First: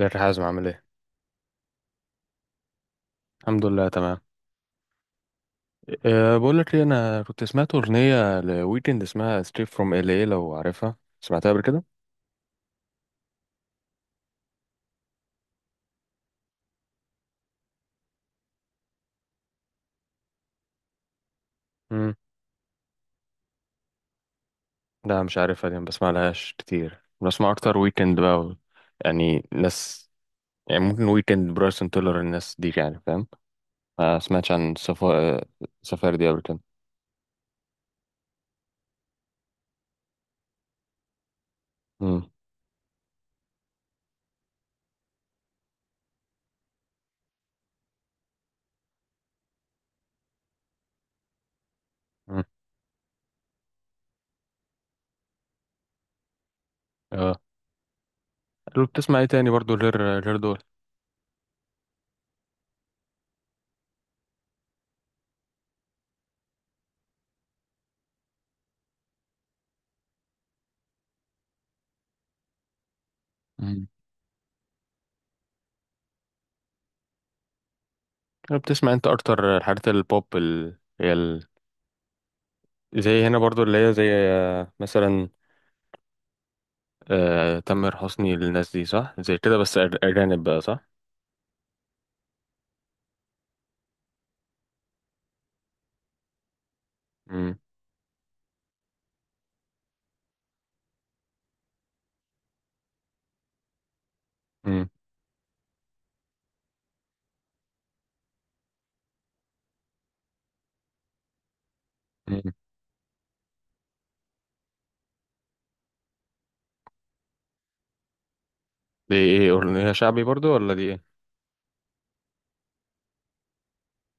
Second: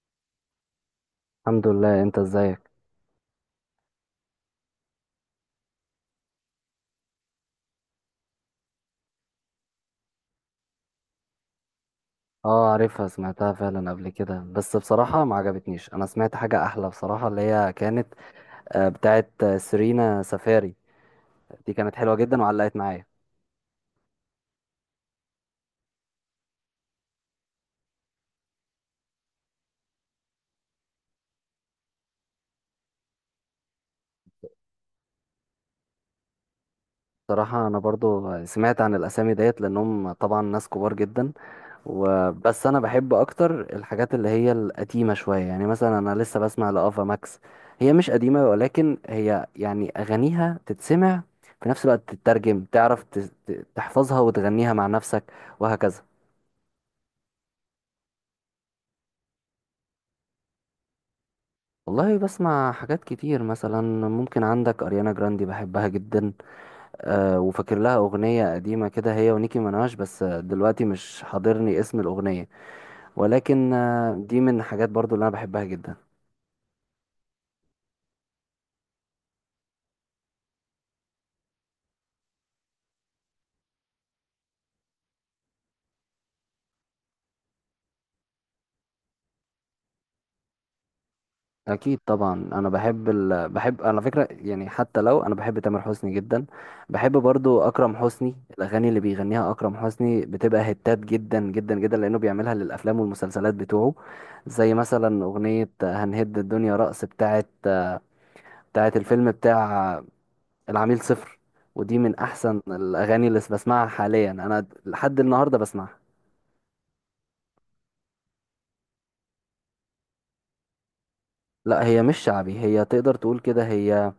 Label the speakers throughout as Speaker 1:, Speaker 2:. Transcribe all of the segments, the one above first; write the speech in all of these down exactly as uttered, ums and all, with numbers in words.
Speaker 1: ازيك يا حازم، عامل ايه؟
Speaker 2: الحمد لله، انت ازيك؟
Speaker 1: الحمد لله تمام. أه بقول لك ايه، انا كنت سمعت اغنيه لويكند اسمها ستريت فروم ال اي، لو عارفها سمعتها قبل كده؟
Speaker 2: اه عارفها، سمعتها فعلا قبل كده، بس بصراحة ما عجبتنيش. انا سمعت حاجة احلى بصراحة، اللي هي كانت آه، بتاعت آه، سيرينا سفاري. دي كانت حلوة
Speaker 1: امم
Speaker 2: جدا وعلقت معايا.
Speaker 1: لا، مش عارفها، دي ما بسمعلهاش كتير، بسمع اكتر ويكند بقى و- يعني ناس، يعني ممكن ويكند، برايسون تيلر، الناس دي، يعني فاهم. ما سمعتش عن سفا... سفاري دي قبل كده.
Speaker 2: بصراحة انا برضو سمعت عن الاسامي ديت لانهم طبعا ناس كبار جدا،
Speaker 1: امم
Speaker 2: وبس انا بحب اكتر الحاجات اللي هي القديمة شوية. يعني مثلا انا لسه بسمع لافا ماكس. هي مش قديمة، ولكن هي يعني اغانيها تتسمع في نفس الوقت
Speaker 1: امم.
Speaker 2: تترجم، تعرف تت- تحفظها وتغنيها مع نفسك وهكذا.
Speaker 1: اه، لو بتسمع ايه تاني برضو، غير غير دول؟
Speaker 2: والله بسمع حاجات كتير. مثلا ممكن عندك أريانا جراندي، بحبها جدا. أه، وفاكر لها أغنية قديمة كده هي ونيكي مناش، بس آه، دلوقتي مش حاضرني اسم الأغنية. ولكن
Speaker 1: امم.
Speaker 2: آه، دي من الحاجات برضو اللي أنا بحبها جدا.
Speaker 1: لو بتسمع انت اكتر الحاجات البوب ال... هي ال... زي هنا برضو اللي هي زي آه، مثلا آه، تامر حسني، للناس دي صح زي كده، بس أج- اجانب بقى، صح؟
Speaker 2: أكيد طبعا، أنا بحب ال... بحب على فكرة، يعني حتى لو أنا بحب تامر حسني جدا، بحب
Speaker 1: امم.
Speaker 2: برضو أكرم حسني. الأغاني اللي بيغنيها أكرم حسني بتبقى هتات جدا جدا جدا، لأنه بيعملها للأفلام والمسلسلات بتوعه. زي
Speaker 1: امم.
Speaker 2: مثلا أغنية هنهد الدنيا رقص بتاعت بتاعت الفيلم بتاع العميل صفر. ودي من
Speaker 1: أمم.
Speaker 2: احسن الاغاني اللي بسمعها حاليا، انا لحد النهارده بسمعها.
Speaker 1: دي ايه، اغنيه شعبي برضو ولا دي ايه؟
Speaker 2: لا، هي مش شعبي، هي تقدر تقول كده، هي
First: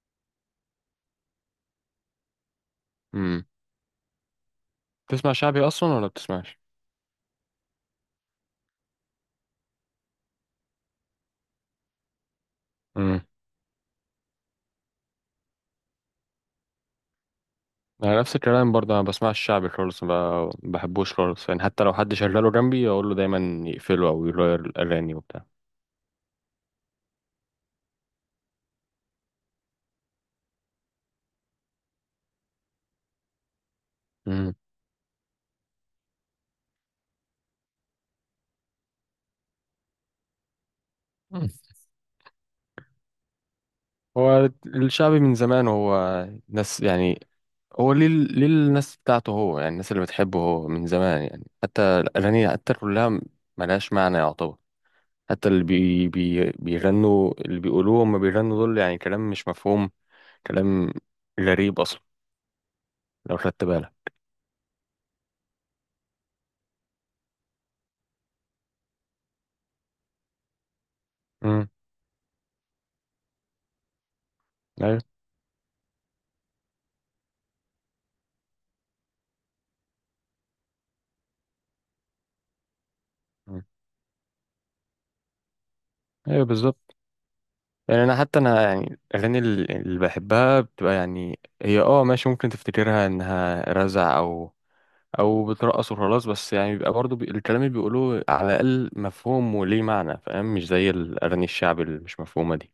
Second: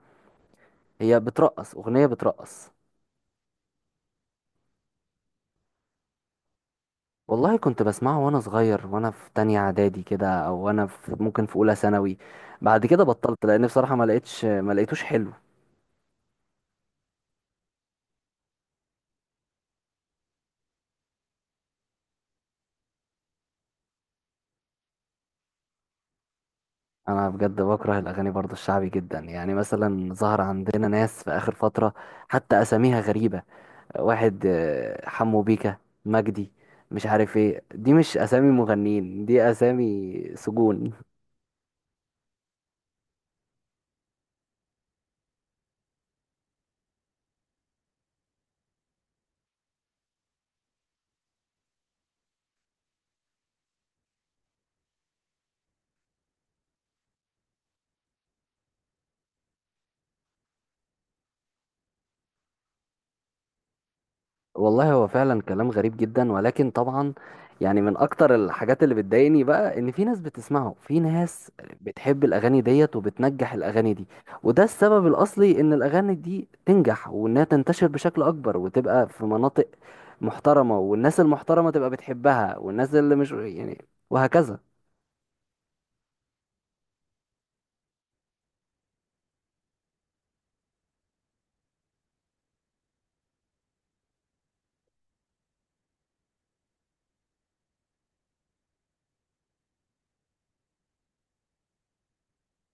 Speaker 2: هي بترقص، اغنيه بترقص.
Speaker 1: امم. بتسمع شعبي اصلا ولا بتسمعش؟
Speaker 2: والله كنت بسمعه وانا صغير وانا في تانية اعدادي كده، او وانا في، ممكن في اولى ثانوي. بعد كده
Speaker 1: امم.
Speaker 2: بطلت لان بصراحه ما لقيتش ما لقيتوش حلو.
Speaker 1: انا نفس الكلام برضه، انا بسمعش شعبي خالص، ما بحبوش خالص، يعني حتى لو حد شغله جنبي اقول له دايما يقفله او يغير الاغاني وبتاع.
Speaker 2: انا بجد بكره الاغاني برضو الشعبي جدا. يعني مثلا ظهر عندنا ناس في اخر فتره حتى اساميها غريبه. واحد
Speaker 1: امم.
Speaker 2: آه، حمو بيكا، مجدي، مش عارف ايه. دي مش اسامي مغنيين، دي اسامي سجون.
Speaker 1: أمم. هو الشعبي من زمان هو ناس يعني، هو ليه ليه الناس بتاعته هو، يعني الناس اللي بتحبه هو من زمان، يعني حتى الأغاني حتى كلها ملهاش معنى يعتبر. حتى اللي بي بي بيغنوا، اللي بيقولوه هما بيغنوا دول، يعني كلام مش مفهوم، كلام غريب اصلا، لو خدت بالك.
Speaker 2: والله هو فعلا كلام غريب جدا، ولكن طبعا يعني من اكتر الحاجات اللي بتضايقني بقى ان في ناس بتسمعه، في ناس
Speaker 1: امم.
Speaker 2: بتحب الاغاني ديت، وبتنجح الاغاني دي. وده
Speaker 1: ايوه.
Speaker 2: السبب الاصلي ان الاغاني دي تنجح وانها تنتشر بشكل اكبر وتبقى في مناطق محترمة، والناس المحترمة تبقى بتحبها، والناس اللي مش،
Speaker 1: مم.
Speaker 2: يعني، وهكذا.
Speaker 1: ايوه بالظبط. يعني انا حتى انا، يعني الاغاني ال- اللي بحبها بتبقى يعني هي اه ماشي، ممكن تفتكرها انها رزع او او بترقص وخلاص، بس يعني بيبقى برضه بي... الكلام اللي بيقولوه على الاقل مفهوم وليه معنى فاهم، مش زي الاغاني الشعب اللي مش مفهومه دي.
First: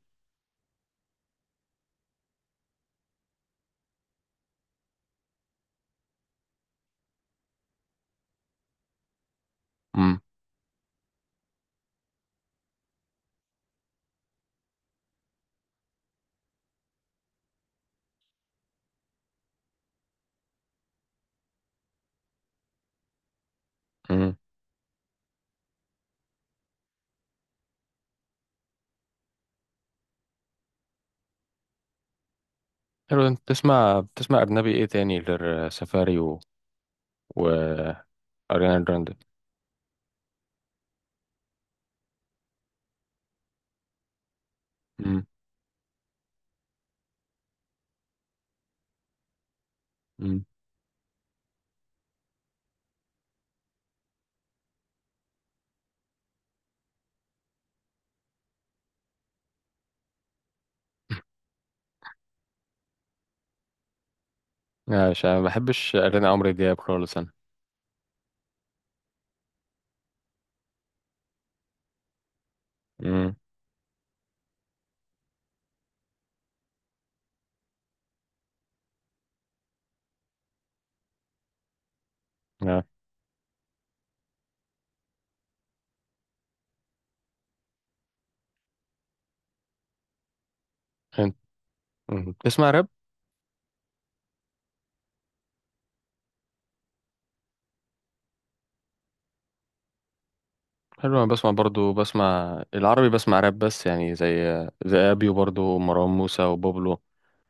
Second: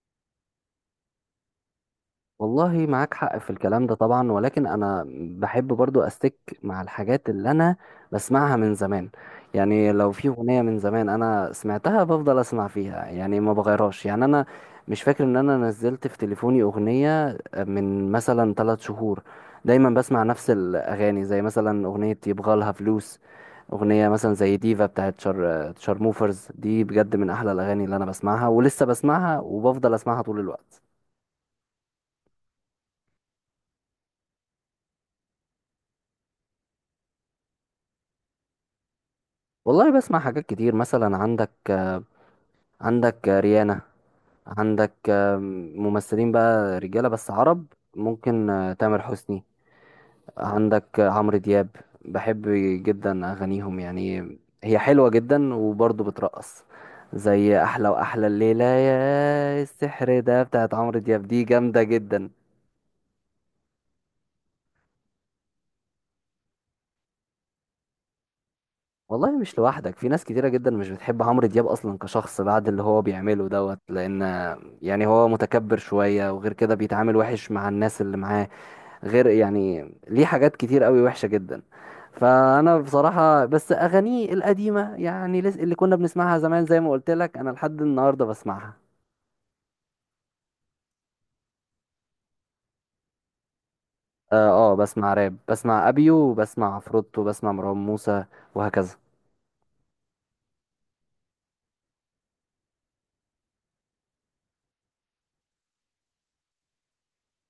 Speaker 2: والله معاك حق في الكلام ده طبعا، ولكن انا بحب برضو استك مع الحاجات اللي انا بسمعها من زمان. يعني لو
Speaker 1: امم.
Speaker 2: في اغنية من زمان انا سمعتها بفضل اسمع فيها، يعني ما بغيرهاش. يعني انا مش فاكر ان انا نزلت في تليفوني اغنية من مثلا ثلاث شهور. دايما بسمع نفس الاغاني، زي مثلا اغنية يبغالها فلوس، اغنية مثلا
Speaker 1: امم.
Speaker 2: زي ديفا بتاعت شار شارموفرز. دي بجد من احلى الاغاني اللي انا بسمعها، ولسه بسمعها وبفضل اسمعها طول الوقت.
Speaker 1: حلو، انت بتسمع بتسمع اجنبي ايه تاني غير سفاري و... و... اريانا جراندي؟
Speaker 2: والله بسمع حاجات كتير. مثلا عندك عندك ريانا، عندك
Speaker 1: امم.
Speaker 2: ممثلين بقى، رجالة بس عرب، ممكن آه، تامر حسني،
Speaker 1: امم.
Speaker 2: عندك عمرو دياب. بحب جدا أغانيهم، يعني هي حلوة جدا وبرضه بترقص. زي أحلى وأحلى، الليلة يا السحر ده بتاعت عمرو دياب، دي جامدة جدا.
Speaker 1: لا، مش أنا، ما بحبش اريانا، عمرو دياب خالص انا.
Speaker 2: والله مش لوحدك، في ناس كتيرة جدا مش بتحب عمرو دياب أصلا كشخص بعد اللي هو
Speaker 1: امم.
Speaker 2: بيعمله دوت. لأن يعني هو متكبر شوية، وغير كده بيتعامل وحش مع الناس اللي معاه، غير يعني ليه حاجات كتير قوي وحشة جدا. فأنا
Speaker 1: لا.
Speaker 2: بصراحة بس أغانيه القديمة، يعني لس- اللي كنا بنسمعها زمان، زي ما قلت لك أنا لحد النهاردة بسمعها.
Speaker 1: انت مم، بتسمع راب؟
Speaker 2: آه, آه بسمع راب، بسمع أبيو وبسمع عفروتو وبسمع مروان موسى وهكذا.
Speaker 1: حلو، انا بسمع برضو، بسمع العربي، بسمع راب، بس يعني زي زي ابيو برضو، ومروان موسى، وبابلو،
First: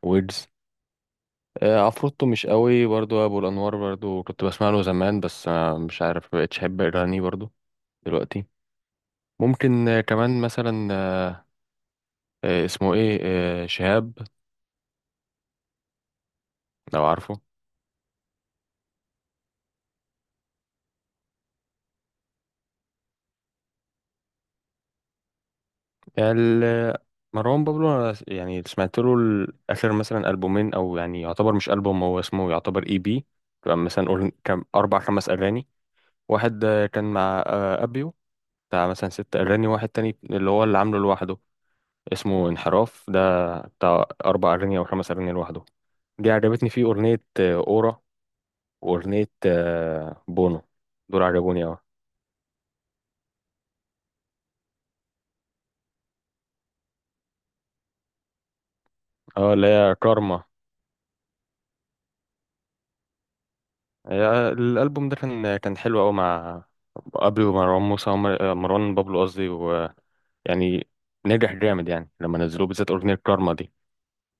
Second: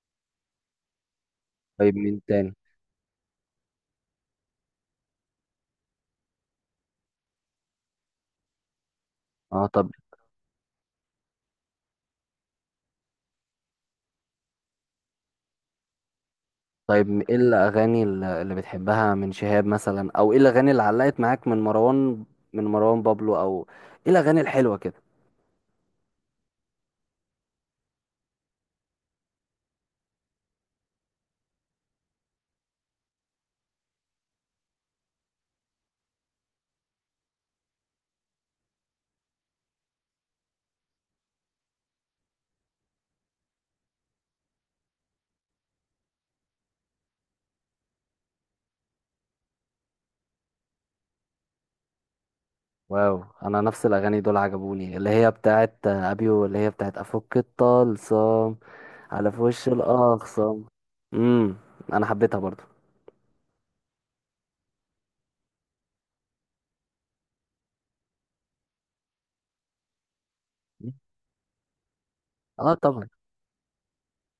Speaker 1: ويجز. آه،
Speaker 2: طيب مين
Speaker 1: عفروتو مش
Speaker 2: تاني؟
Speaker 1: قوي برضو، ابو الانوار برضو كنت بسمع له زمان، بس آه، مش عارف، مبقتش احب اغانيه برضو دلوقتي.
Speaker 2: اه،
Speaker 1: ممكن
Speaker 2: طب،
Speaker 1: آه، كمان مثلا آه، اسمه ايه، آه، شهاب، لو
Speaker 2: طيب م- ايه
Speaker 1: عارفه.
Speaker 2: الاغاني الل- اللي بتحبها من شهاب مثلا، او ايه الاغاني اللي علقت معاك من مروان، من مروان بابلو، او ايه الاغاني الحلوه كده؟
Speaker 1: ال- مروان بابلو أنا س- يعني سمعت له ال- اخر مثلا البومين، او يعني يعتبر مش البوم، هو اسمه يعتبر اي بي، تبقى مثلا قول كم اربع خمس اغاني. واحد آه، كان مع آه، ابيو، بتاع مثلا ست اغاني. واحد تاني اللي هو اللي عامله لوحده اسمه انحراف ده، بتاع اربع اغاني او خمس اغاني لوحده. دي عجبتني فيه اغنيه آه، اورا، واغنيه آه، بونو، دول عجبوني اوي.
Speaker 2: واو، انا نفس الاغاني دول عجبوني، اللي هي بتاعت آه، ابيو، اللي هي بتاعت افك الطلسم، على في
Speaker 1: اه، اللي
Speaker 2: وش
Speaker 1: هي كارما.
Speaker 2: الاخصم. امم، انا حبيتها برضو.
Speaker 1: يا- الالبوم ده كان كان حلو قوي مع ابري ومروان موسى ومر- آه، مروان بابلو قصدي، ويعني نجح جامد، يعني لما نزلوه
Speaker 2: اه
Speaker 1: بالذات
Speaker 2: طبعا،
Speaker 1: اغنيه كارما دي.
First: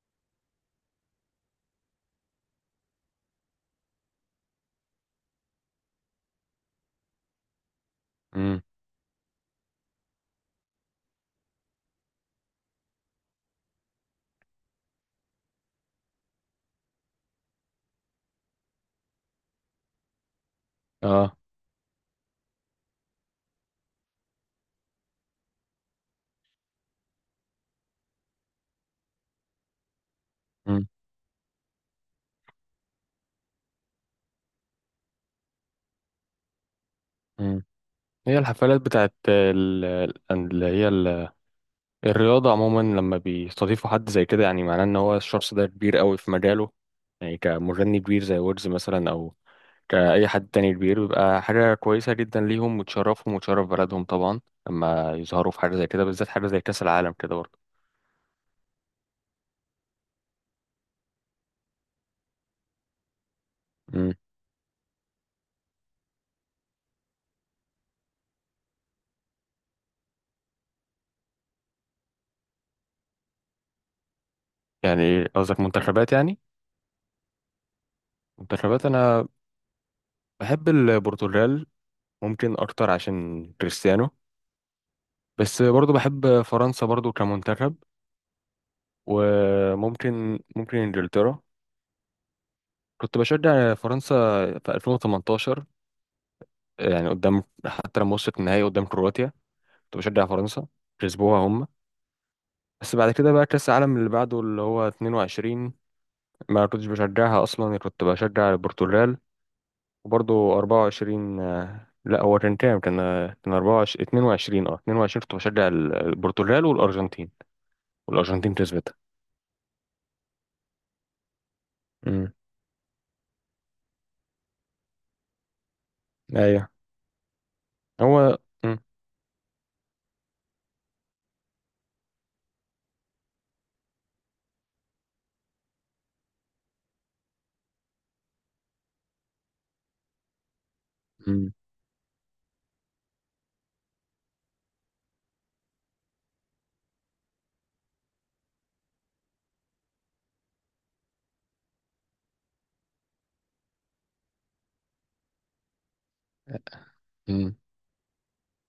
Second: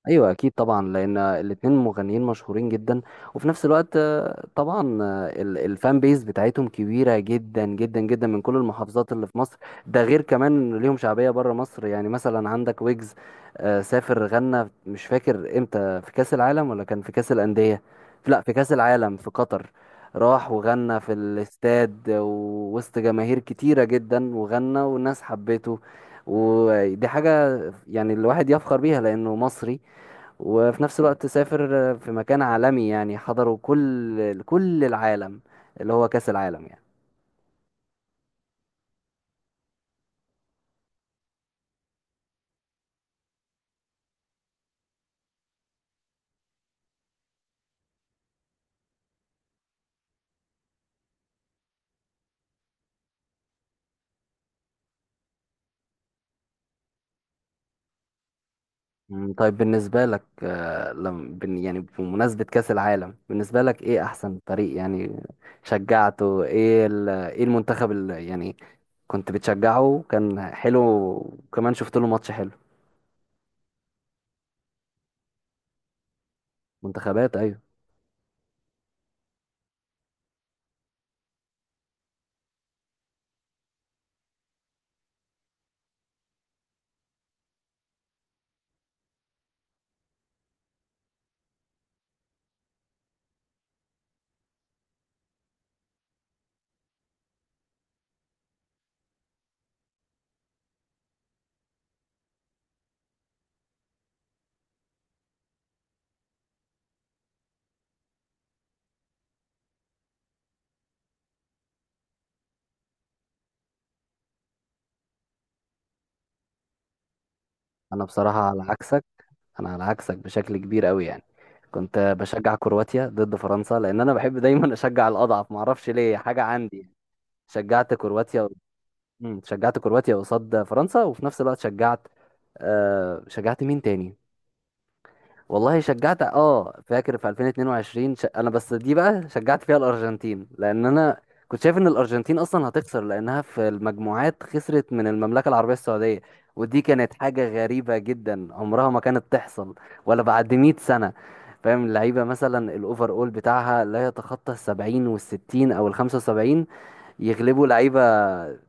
Speaker 2: ايوه اكيد طبعا، لان الاتنين مغنيين مشهورين جدا. وفي نفس الوقت آه، طبعا آه، ال- الفان بيز بتاعتهم كبيره جدا جدا جدا، من كل
Speaker 1: امم.
Speaker 2: المحافظات اللي في مصر. ده غير كمان إن ليهم شعبيه بره مصر. يعني مثلا عندك ويجز، آه، سافر غنى، مش فاكر امتى، في كاس العالم ولا كان في كاس الانديه. لا، في كاس العالم في قطر. راح وغنى في
Speaker 1: اه.
Speaker 2: الاستاد ووسط جماهير كتيره جدا، وغنى والناس حبته. ودي حاجه يعني الواحد يفخر بيها لانه مصري، وفي
Speaker 1: امم.
Speaker 2: نفس الوقت سافر في مكان عالمي يعني حضره كل كل العالم، اللي هو كأس العالم يعني.
Speaker 1: امم. هي الحفلات بتاعت ال- ال- اللي هي ال- الرياضه عموما، لما بيستضيفوا حد زي كده، يعني معناه ان هو الشخص ده كبير قوي في مجاله. يعني كمغني كبير زي ويجز مثلا، كأي حد تاني كبير، بيبقى حاجة كويسة جدا ليهم وتشرفهم وتشرف بلدهم طبعا، لما يظهروا في حاجة زي كده، بالذات حاجة زي كأس العالم كده برضه.
Speaker 2: مم، طيب بالنسبة لك، آه، لم بن- يعني بمناسبة كأس العالم، بالنسبة لك ايه
Speaker 1: مم.
Speaker 2: احسن فريق؟ يعني شجعته ايه، ال- ايه المنتخب اللي يعني كنت بتشجعه، كان حلو وكمان شفت له ماتش حلو؟
Speaker 1: يعني قصدك منتخبات يعني؟
Speaker 2: منتخبات، ايوه.
Speaker 1: منتخبات أنا بحب البرتغال، ممكن أكتر عشان كريستيانو، بس برضه بحب فرنسا برضه كمنتخب، وممكن ممكن إنجلترا. كنت بشجع فرنسا في ألفين وتمنتاشر، يعني قدام حتى لما وصلت النهائي قدام كرواتيا كنت بشجع فرنسا، كسبوها هم. بس بعد كده بقى كأس العالم اللي بعده اللي هو اتنين وعشرين، ما كنتش بشجعها أصلا، كنت بشجع البرتغال. وبرضه اربعة وعشرين، آه، لا، هو كان كام، كان آه، كان أربعة وعشرين، اتنين وعشرين. اه اتنين وعشرين، كنت بشجع ال- البرتغال والأرجنتين،
Speaker 2: انا بصراحة
Speaker 1: والأرجنتين
Speaker 2: على
Speaker 1: كسبت.
Speaker 2: عكسك، انا على عكسك بشكل كبير قوي. يعني كنت
Speaker 1: امم.
Speaker 2: بشجع كرواتيا ضد فرنسا، لان انا بحب دايما اشجع الاضعف، ما اعرفش ليه، حاجه
Speaker 1: ايوه.
Speaker 2: عندي. شجعت
Speaker 1: هو
Speaker 2: كرواتيا.
Speaker 1: مم.
Speaker 2: مم، شجعت كرواتيا قصاد فرنسا، وفي نفس الوقت شجعت، آه شجعت مين تاني؟ والله شجعت، اه فاكر في ألفين واتنين وعشرين، ش... انا بس دي بقى شجعت فيها الارجنتين، لان انا
Speaker 1: امم.
Speaker 2: كنت شايف ان الارجنتين اصلا هتخسر، لانها في المجموعات خسرت من المملكه العربيه السعوديه. ودي كانت حاجه غريبه جدا، عمرها ما كانت تحصل ولا بعد ميت سنه. فاهم؟ اللعيبه مثلا الاوفر اول بتاعها لا يتخطى ال سبعين وال ستين او ال خمسة وسبعين،
Speaker 1: مم.
Speaker 2: يغلبوا لعيبه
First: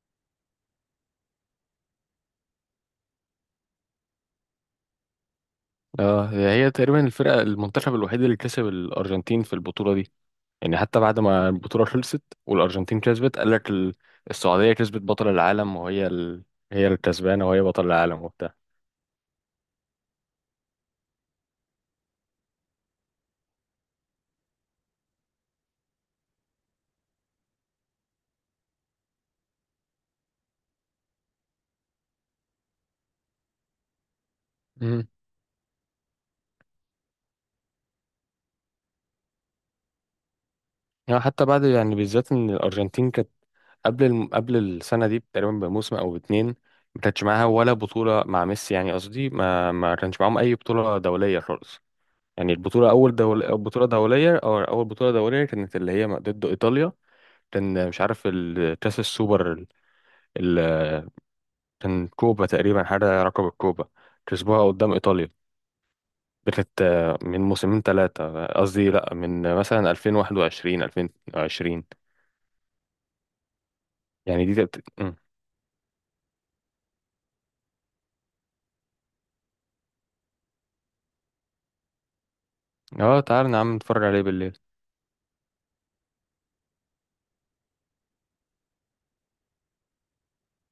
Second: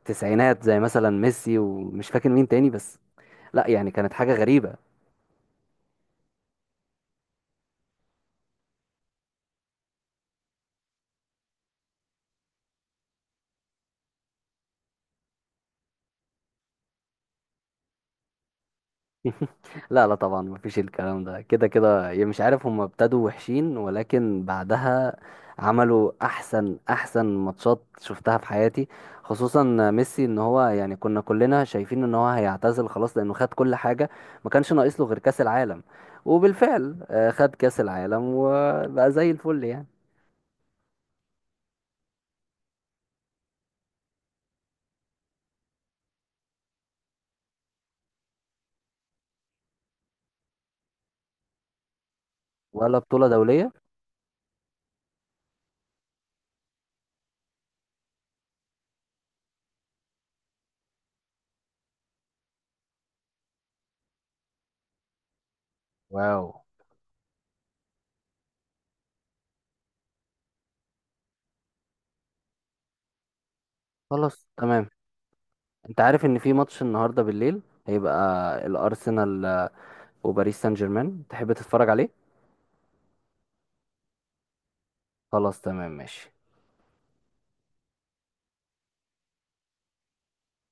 Speaker 2: تسعينات زي مثلا ميسي ومش فاكر مين تاني. بس لا، يعني كانت حاجه غريبه.
Speaker 1: اه، هي تقريبا الفرقة، المنتخب الوحيد اللي كسب الأرجنتين في البطولة دي. يعني حتى بعد ما البطولة خلصت والأرجنتين كسبت قال لك ال- السعودية كسبت بطل العالم، وهي ال... هي الكسبانة وهي بطل العالم وبتاع.
Speaker 2: لا لا، طبعا مفيش الكلام ده، كده كده يعني مش عارف، هم ابتدوا وحشين ولكن بعدها عملوا احسن احسن ماتشات شفتها في حياتي. خصوصا ميسي، ان هو يعني كنا كلنا شايفين ان هو هيعتزل خلاص لانه خد كل حاجة، ما كانش ناقص له
Speaker 1: امم.
Speaker 2: غير كأس العالم. وبالفعل آه، خد كأس العالم وبقى زي الفل يعني.
Speaker 1: يعني حتى بعد، يعني بالذات إن الأرجنتين كانت قبل الم... قبل السنة دي تقريبا بموسم أو باتنين، ما كانتش معاها ولا بطولة مع ميسي، يعني قصدي ما ما كانش معاهم أي بطولة دولية خالص. يعني البطولة
Speaker 2: ولا
Speaker 1: أول
Speaker 2: بطولة
Speaker 1: دول...
Speaker 2: دولية.
Speaker 1: بطولة دولية، أو أول بطولة دولية كانت اللي هي ضد إيطاليا. كان مش عارف ال- كأس السوبر ال... كان كوبا تقريبا، حاجة رقم الكوبا، كسبوها قدام إيطاليا.
Speaker 2: واو.
Speaker 1: دي كانت آه، من موسمين ثلاثة، قصدي لأ، من آه، مثلا ألفين وواحد وعشرين ألفين وعشرين. يعني
Speaker 2: خلاص
Speaker 1: دي تبت...
Speaker 2: تمام.
Speaker 1: مم.
Speaker 2: انت عارف ان في ماتش النهاردة بالليل هيبقى، الارسنال آه، وباريس سان جيرمان، تحب تتفرج عليه؟
Speaker 1: اه، تعال نعم نتفرج عليه بالليل.
Speaker 2: خلاص تمام ماشي.